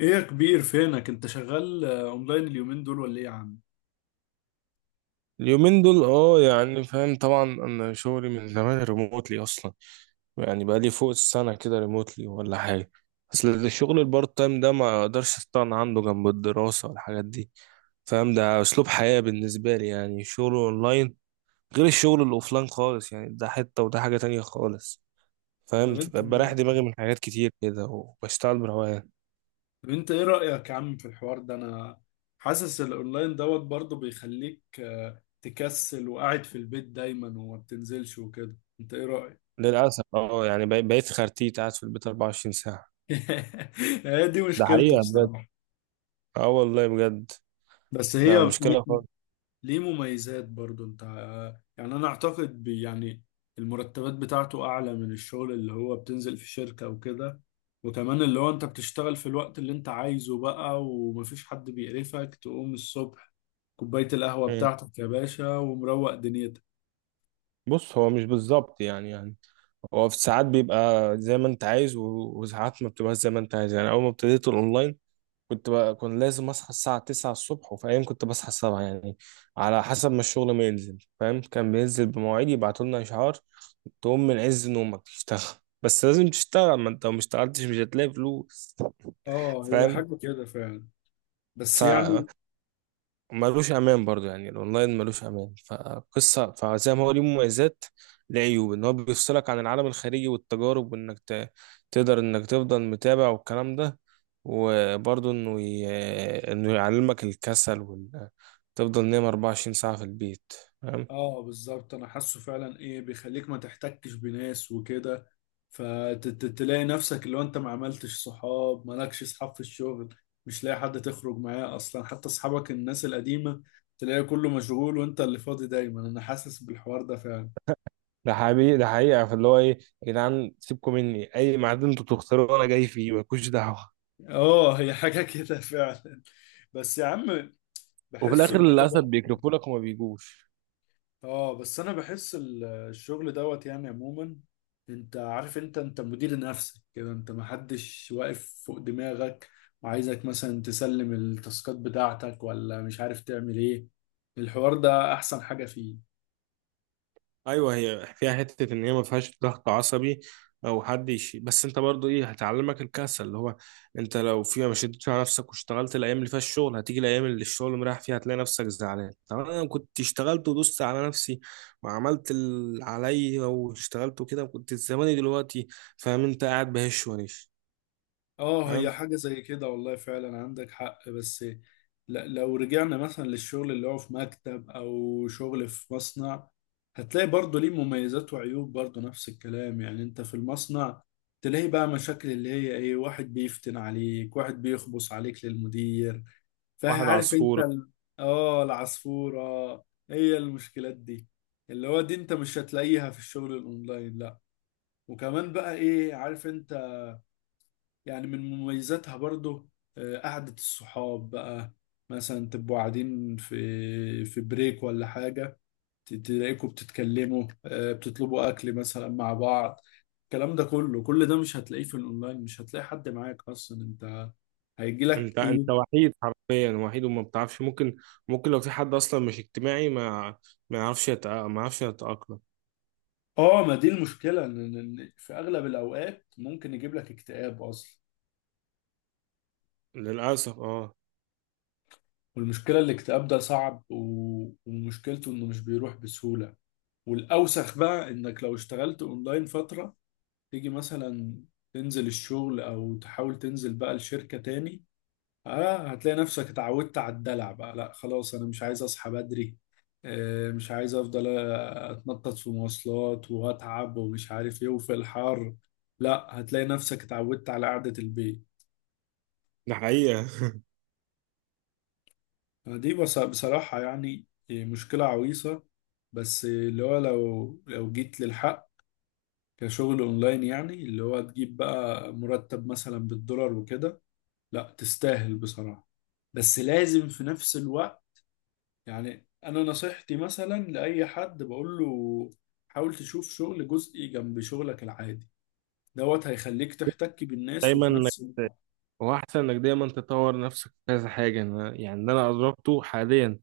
ايه يا كبير، فينك انت؟ شغال اونلاين اليومين دول ولا ايه يا عم؟ اليومين دول اه يعني فاهم طبعا، انا شغلي من زمان ريموتلي اصلا، يعني بقى لي فوق السنه كده ريموتلي ولا حاجه. اصل الشغل البارت تايم ده ما اقدرش استغنى عنه جنب الدراسه والحاجات دي. فاهم، ده اسلوب حياه بالنسبه لي يعني الشغل اونلاين، غير الشغل الاوفلاين خالص، يعني ده حته وده حاجه تانية خالص. طب فاهم، انت بريح دماغي من حاجات كتير كده وبشتغل بروقان. طب انت ايه رأيك يا عم في الحوار ده؟ انا حاسس الاونلاين دوت برضه بيخليك تكسل وقاعد في البيت دايما وما بتنزلش وكده. انت ايه رأيك؟ للاسف اه، يعني بقيت خرتيت قاعد في البيت 24 ساعه. هي دي ده مشكلته حقيقه بجد. بصراحة. اه والله بجد. بس ده هي مشكله. ليه مميزات برضو. انت يعني، انا اعتقد بي يعني المرتبات بتاعته اعلى من الشغل اللي هو بتنزل في شركة وكده. وكمان اللي هو انت بتشتغل في الوقت اللي انت عايزه بقى، ومفيش حد بيقرفك تقوم الصبح. كوباية القهوة مم. بتاعتك يا باشا ومروق دنيتك. بص، هو مش بالظبط يعني هو في ساعات بيبقى زي ما انت عايز، وساعات ما بتبقاش زي ما انت عايز. يعني اول ما ابتديت الاونلاين كنت لازم اصحى الساعه 9 الصبح، وفي ايام كنت بصحى 7 يعني، على حسب ما الشغل ما ينزل. فاهم، كان بينزل بمواعيد يبعتوا لنا اشعار، تقوم من عز نومك تشتغل. بس لازم تشتغل، ما انت لو ما اشتغلتش مش هتلاقي فلوس. اه هي فاهم. حاجة كده فعلا. بس ف يعني، ملوش امان برضو، يعني الاونلاين ملوش امان فقصه، فزي ما هو ليه مميزات ليه عيوب، ان هو بيفصلك عن العالم الخارجي والتجارب، تقدر انك تفضل متابع والكلام ده. وبرضو انه ي... انه يعلمك الكسل، تفضل نايم 24 ساعه في البيت. فاهم. اه بالظبط انا حاسه فعلا. ايه بيخليك ما تحتكش بناس وكده، فتلاقي نفسك لو انت ما عملتش صحاب، مالكش صحاب في الشغل، مش لاقي حد تخرج معاه اصلا. حتى اصحابك الناس القديمة تلاقي كله مشغول وانت اللي فاضي دايما. انا حاسس بالحوار ده فعلا. ده حقيقي، ده حقيقه، فاللي هو ايه يا جدعان سيبكم مني، اي ميعاد انتوا تختاروه انا جاي فيه، مالكوش دعوه. اه هي حاجة كده فعلا. بس يا عم وفي بحسه الاخر اللي هو للاسف برضه، بيكرفوا لك وما بيجوش. اه بس انا بحس الشغل دوت يعني عموما، انت عارف، انت مدير نفسك كده، انت محدش واقف فوق دماغك وعايزك مثلا تسلم التاسكات بتاعتك ولا مش عارف تعمل ايه. الحوار ده احسن حاجة فيه. ايوه، هي فيها حته ان هي ما فيهاش ضغط عصبي او حد يشي، بس انت برضو ايه هتعلمك الكسل، اللي هو انت لو فيها ما شدتش على نفسك واشتغلت الايام اللي فيها الشغل، هتيجي الايام اللي الشغل مريح فيها هتلاقي نفسك زعلان، طب انا كنت اشتغلت ودوست على نفسي وعملت اللي عليا واشتغلت وكده كنت زماني دلوقتي. فاهم، انت قاعد بهش ونيش. اه فاهم. هي حاجة زي كده، والله فعلا عندك حق. بس لو رجعنا مثلا للشغل اللي هو في مكتب او شغل في مصنع، هتلاقي برضه ليه مميزات وعيوب، برضه نفس الكلام. يعني انت في المصنع تلاقي بقى مشاكل اللي هي ايه، واحد بيفتن عليك، واحد بيخبص عليك للمدير. واحد فعارف انت عصفوره. اه، العصفورة. هي المشكلات دي اللي هو دي انت مش هتلاقيها في الشغل الاونلاين، لا. وكمان بقى ايه، عارف انت، يعني من مميزاتها برضو، قعدة الصحاب بقى. مثلا تبقوا قاعدين في بريك ولا حاجة، تلاقيكوا بتتكلموا، بتطلبوا أكل مثلا مع بعض. الكلام ده كله، كل ده مش هتلاقيه في الأونلاين. مش هتلاقي حد معاك أصلا. أنت هيجيلك انت إيه؟ انت وحيد، حرفيا وحيد، وما بتعرفش، ممكن لو في حد اصلا مش اجتماعي ما يعرفش يتأقلم. آه، ما دي المشكلة، إن في أغلب الأوقات ممكن يجيب لك اكتئاب أصلا. للأسف اه. والمشكلة الاكتئاب ده صعب، ومشكلته إنه مش بيروح بسهولة. والأوسخ بقى إنك لو اشتغلت أونلاين فترة، تيجي مثلا تنزل الشغل او تحاول تنزل بقى الشركة تاني، اه هتلاقي نفسك اتعودت على الدلع بقى. لا خلاص، انا مش عايز اصحى بدري، مش عايز افضل اتنطط في مواصلات واتعب ومش عارف ايه وفي الحر. لا، هتلاقي نفسك اتعودت على قعدة البيت. ده حقيقة. دي بصراحة يعني مشكلة عويصة. بس اللي هو لو جيت للحق، كشغل اونلاين يعني، اللي هو تجيب بقى مرتب مثلا بالدولار وكده، لا تستاهل بصراحة. بس لازم في نفس الوقت، يعني أنا نصيحتي مثلا لأي حد بقول له حاول تشوف شغل جزئي جنب شغلك العادي. دوت هيخليك تحتك بالناس دايما وفي إنك- نفس الوقت، هو أحسن إنك دايما تطور نفسك في كذا حاجة. أنا يعني اللي أنا أدركته حاليا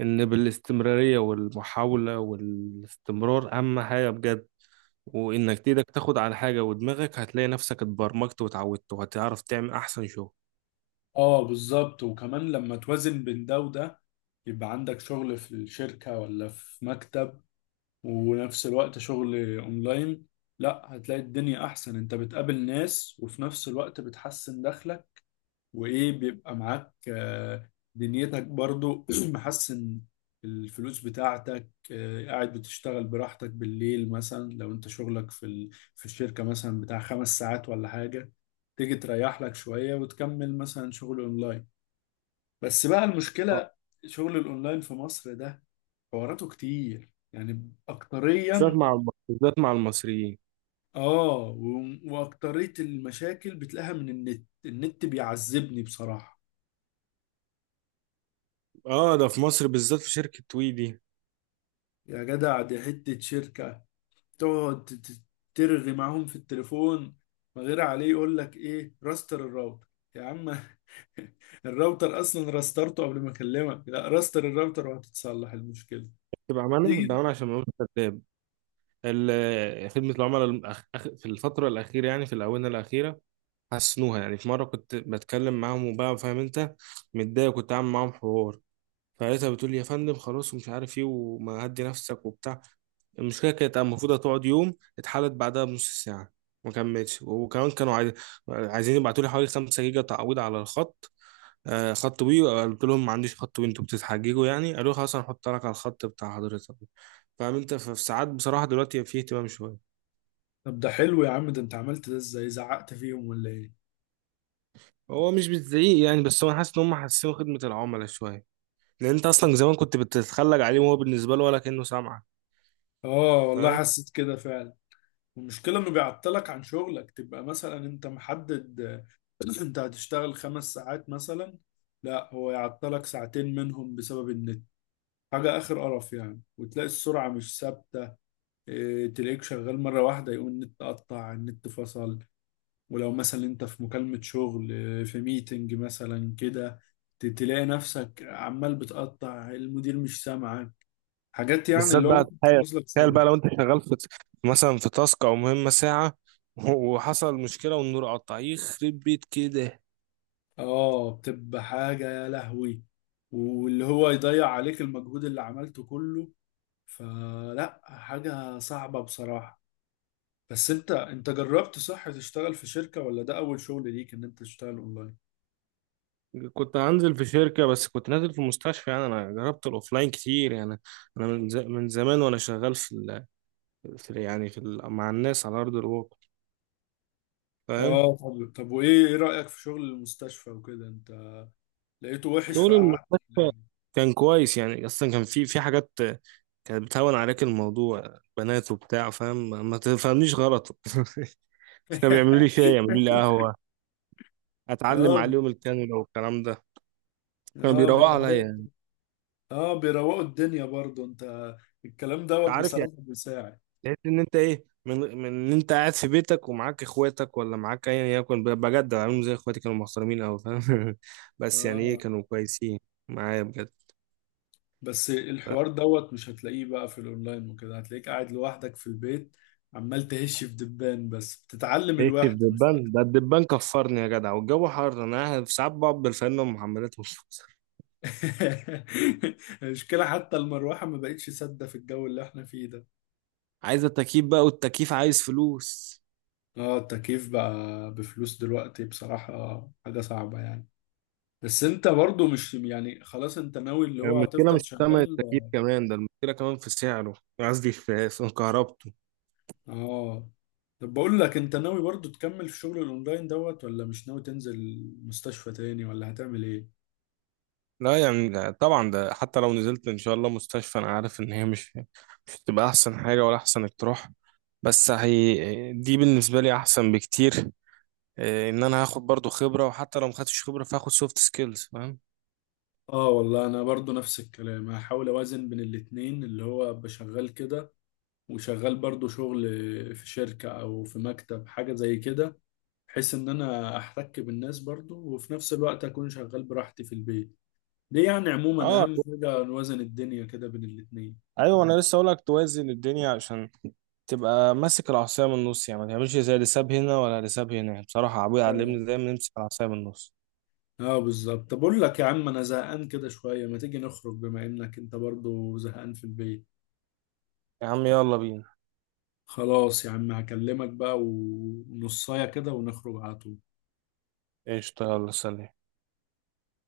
إن بالاستمرارية والمحاولة والاستمرار أهم حاجة بجد، وإنك إيدك تاخد على حاجة ودماغك، هتلاقي نفسك اتبرمجت واتعودت وهتعرف تعمل أحسن شغل. اه بالظبط. وكمان لما توازن بين ده وده، يبقى عندك شغل في الشركة ولا في مكتب، ونفس الوقت شغل اونلاين، لا هتلاقي الدنيا احسن. انت بتقابل ناس، وفي نفس الوقت بتحسن دخلك، وايه بيبقى معاك دنيتك برضو محسن الفلوس بتاعتك. قاعد بتشتغل براحتك بالليل، مثلا لو انت شغلك في الشركة مثلا بتاع 5 ساعات ولا حاجة، تيجي تريح لك شوية وتكمل مثلا شغل اونلاين. بس بقى آه، المشكلة، شغل الاونلاين في مصر ده حواراته كتير يعني، اكتريا بالذات مع المصريين. اه و... واكترية المشاكل بتلاقيها من النت. النت بيعذبني بصراحة. اه، ده في مصر بالذات، في شركة وي دي. يا جدع دي حتة شركة، تقعد ترغي معاهم في التليفون من غير عليه، يقول لك ايه، راستر الراوتر. يا عم الراوتر اصلا راسترته قبل ما اكلمك. لا راستر الراوتر وهتتصلح المشكله. تبقى معانا، تيجي ده انا عشان ما اقولش كذاب، خدمة العملاء في الفترة الأخيرة، يعني في الآونة الأخيرة، حسنوها. يعني في مرة كنت بتكلم معاهم، وبقى فاهم انت، متضايق، كنت عامل معاهم حوار، فلقيتها بتقول لي يا فندم خلاص ومش عارف ايه وما هدي نفسك وبتاع. المشكلة كانت المفروض هتقعد يوم، اتحلت بعدها بنص ساعة ما كملتش، وكمان عايزين يبعتوا لي حوالي 5 جيجا تعويض على الخط، آه خط وي. قلت لهم ما عنديش خط وي، انتوا بتتحججوا يعني. قالوا لي خلاص هنحط لك على الخط بتاع حضرتك. فاهم انت، ففي ساعات بصراحة دلوقتي في اهتمام شوية. طب ده حلو يا عم، ده انت عملت ده ازاي؟ زعقت فيهم ولا ايه؟ هو مش بتزعيق يعني، بس هو أنا حاسس ان هم حاسين خدمة العملاء شوية، لان انت اصلا زمان كنت بتتخلج عليه وهو بالنسبه له ولا كانه سامعك. اه والله فاهم. حسيت كده فعلا. المشكله انه بيعطلك عن شغلك، تبقى مثلا انت محدد انت هتشتغل 5 ساعات مثلا، لا هو يعطلك ساعتين منهم بسبب النت. حاجه اخر قرف يعني، وتلاقي السرعه مش ثابته. إيه، تلاقيك شغال مرة واحدة يقول النت قطع، النت فصل، ولو مثلا انت في مكالمة شغل إيه، في ميتنج مثلا كده، تلاقي نفسك عمال بتقطع، المدير مش سامعك. حاجات يعني بالذات اللي هو بقى، ممكن تخيل، تبوظ لك تخيل شغل. بقى لو انت شغال في مثلا في تاسك او مهمه ساعه، وحصل مشكله والنور قطع، يخرب بيت كده. اه بتبقى حاجة يا لهوي، واللي هو يضيع عليك المجهود اللي عملته كله. فلا، حاجة صعبة بصراحة. بس انت جربت صح تشتغل في شركة، ولا ده اول شغل ليك ان انت تشتغل اونلاين؟ كنت هنزل في شركه بس كنت نازل في مستشفى، يعني انا جربت الاوفلاين كتير يعني. انا من زمان وانا شغال في, ال... في يعني في ال... مع الناس على ارض الواقع. فاهم. اه طب وايه، ايه رأيك في شغل المستشفى وكده؟ انت لقيته وحش شغل فقعدت ولا المستشفى إيه؟ كان كويس يعني، اصلا كان في حاجات كانت بتهون عليك الموضوع، بنات وبتاع، فاهم، ما تفهمنيش غلط. بس كانوا بيعملوا لي شاي، يعملوا لي قهوه، اتعلم اه. عليهم الكانولا والكلام ده. كانوا اه بيروقوا عليا يعني. بيروقوا. اه بيروقوا الدنيا برضه. انت الكلام انت دوت عارف بصراحة يعني، بيساعد. تحس ان انت ايه، من ان انت قاعد في بيتك ومعاك اخواتك، ولا معاك ايا يكن، بجد عاملهم زي اخواتي، كانوا محترمين قوي. فاهم. بس يعني ايه، اه كانوا كويسين معايا بجد. بس الحوار دوت مش هتلاقيه بقى في الاونلاين وكده، هتلاقيك قاعد لوحدك في البيت، عمال تهش في دبان. بس بتتعلم عشت في الوحدة مش دبان، اكتر. ده الدبان كفرني يا جدع، والجو حر، انا قاعد في ساعات بقعد بالفانلة ومحملات ومش المشكلة حتى المروحة ما بقتش سادة في الجو اللي احنا فيه ده. عايز التكييف بقى، والتكييف عايز فلوس. اه التكييف بقى بفلوس دلوقتي، بصراحة حاجة صعبة يعني. بس انت برضو مش يعني، خلاص انت ناوي اللي يعني هو المشكلة مش هتفضل في تمن شغال. التكييف كمان، ده المشكلة كمان في سعره، قصدي في كهربته. اه طب بقول لك، انت ناوي برضو تكمل في شغل الاونلاين دوت، ولا مش ناوي تنزل مستشفى تاني، ولا هتعمل ايه؟ لا يعني ده طبعا، ده حتى لو نزلت إن شاء الله مستشفى أنا عارف إن هي مش، مش هتبقى أحسن حاجة ولا أحسن اقتراح، بس هي دي بالنسبة لي أحسن بكتير. إيه، إن أنا هاخد برضو خبرة، وحتى لو مخدتش خبرة فهاخد سوفت سكيلز. فاهم. اه والله انا برضو نفس الكلام، هحاول اوازن بين الاتنين، اللي هو بشغال كده وشغال برضو شغل في شركة او في مكتب حاجة زي كده، بحيث ان انا احتك بالناس برضو، وفي نفس الوقت اكون شغال براحتي في البيت. دي يعني عموما اه. اهم حاجه، نوازن الدنيا كده بين الاثنين. ايوه، انا لسه اقولك توازن الدنيا، عشان تبقى ماسك العصايه من النص، يعني ما تعملش زي اللي ساب هنا ولا اللي ساب هنا. يعني بصراحه ابويا اه، علمني دايما نمسك العصايه من النص. اه بالظبط. طب اقول لك يا عم، انا زهقان كده شويه، ما تيجي نخرج بما انك انت برضو زهقان في البيت؟ يا عم يلا بينا. خلاص يا عم، هكلمك بقى ونصايه كده ونخرج على طول. ايش، يلا سلام.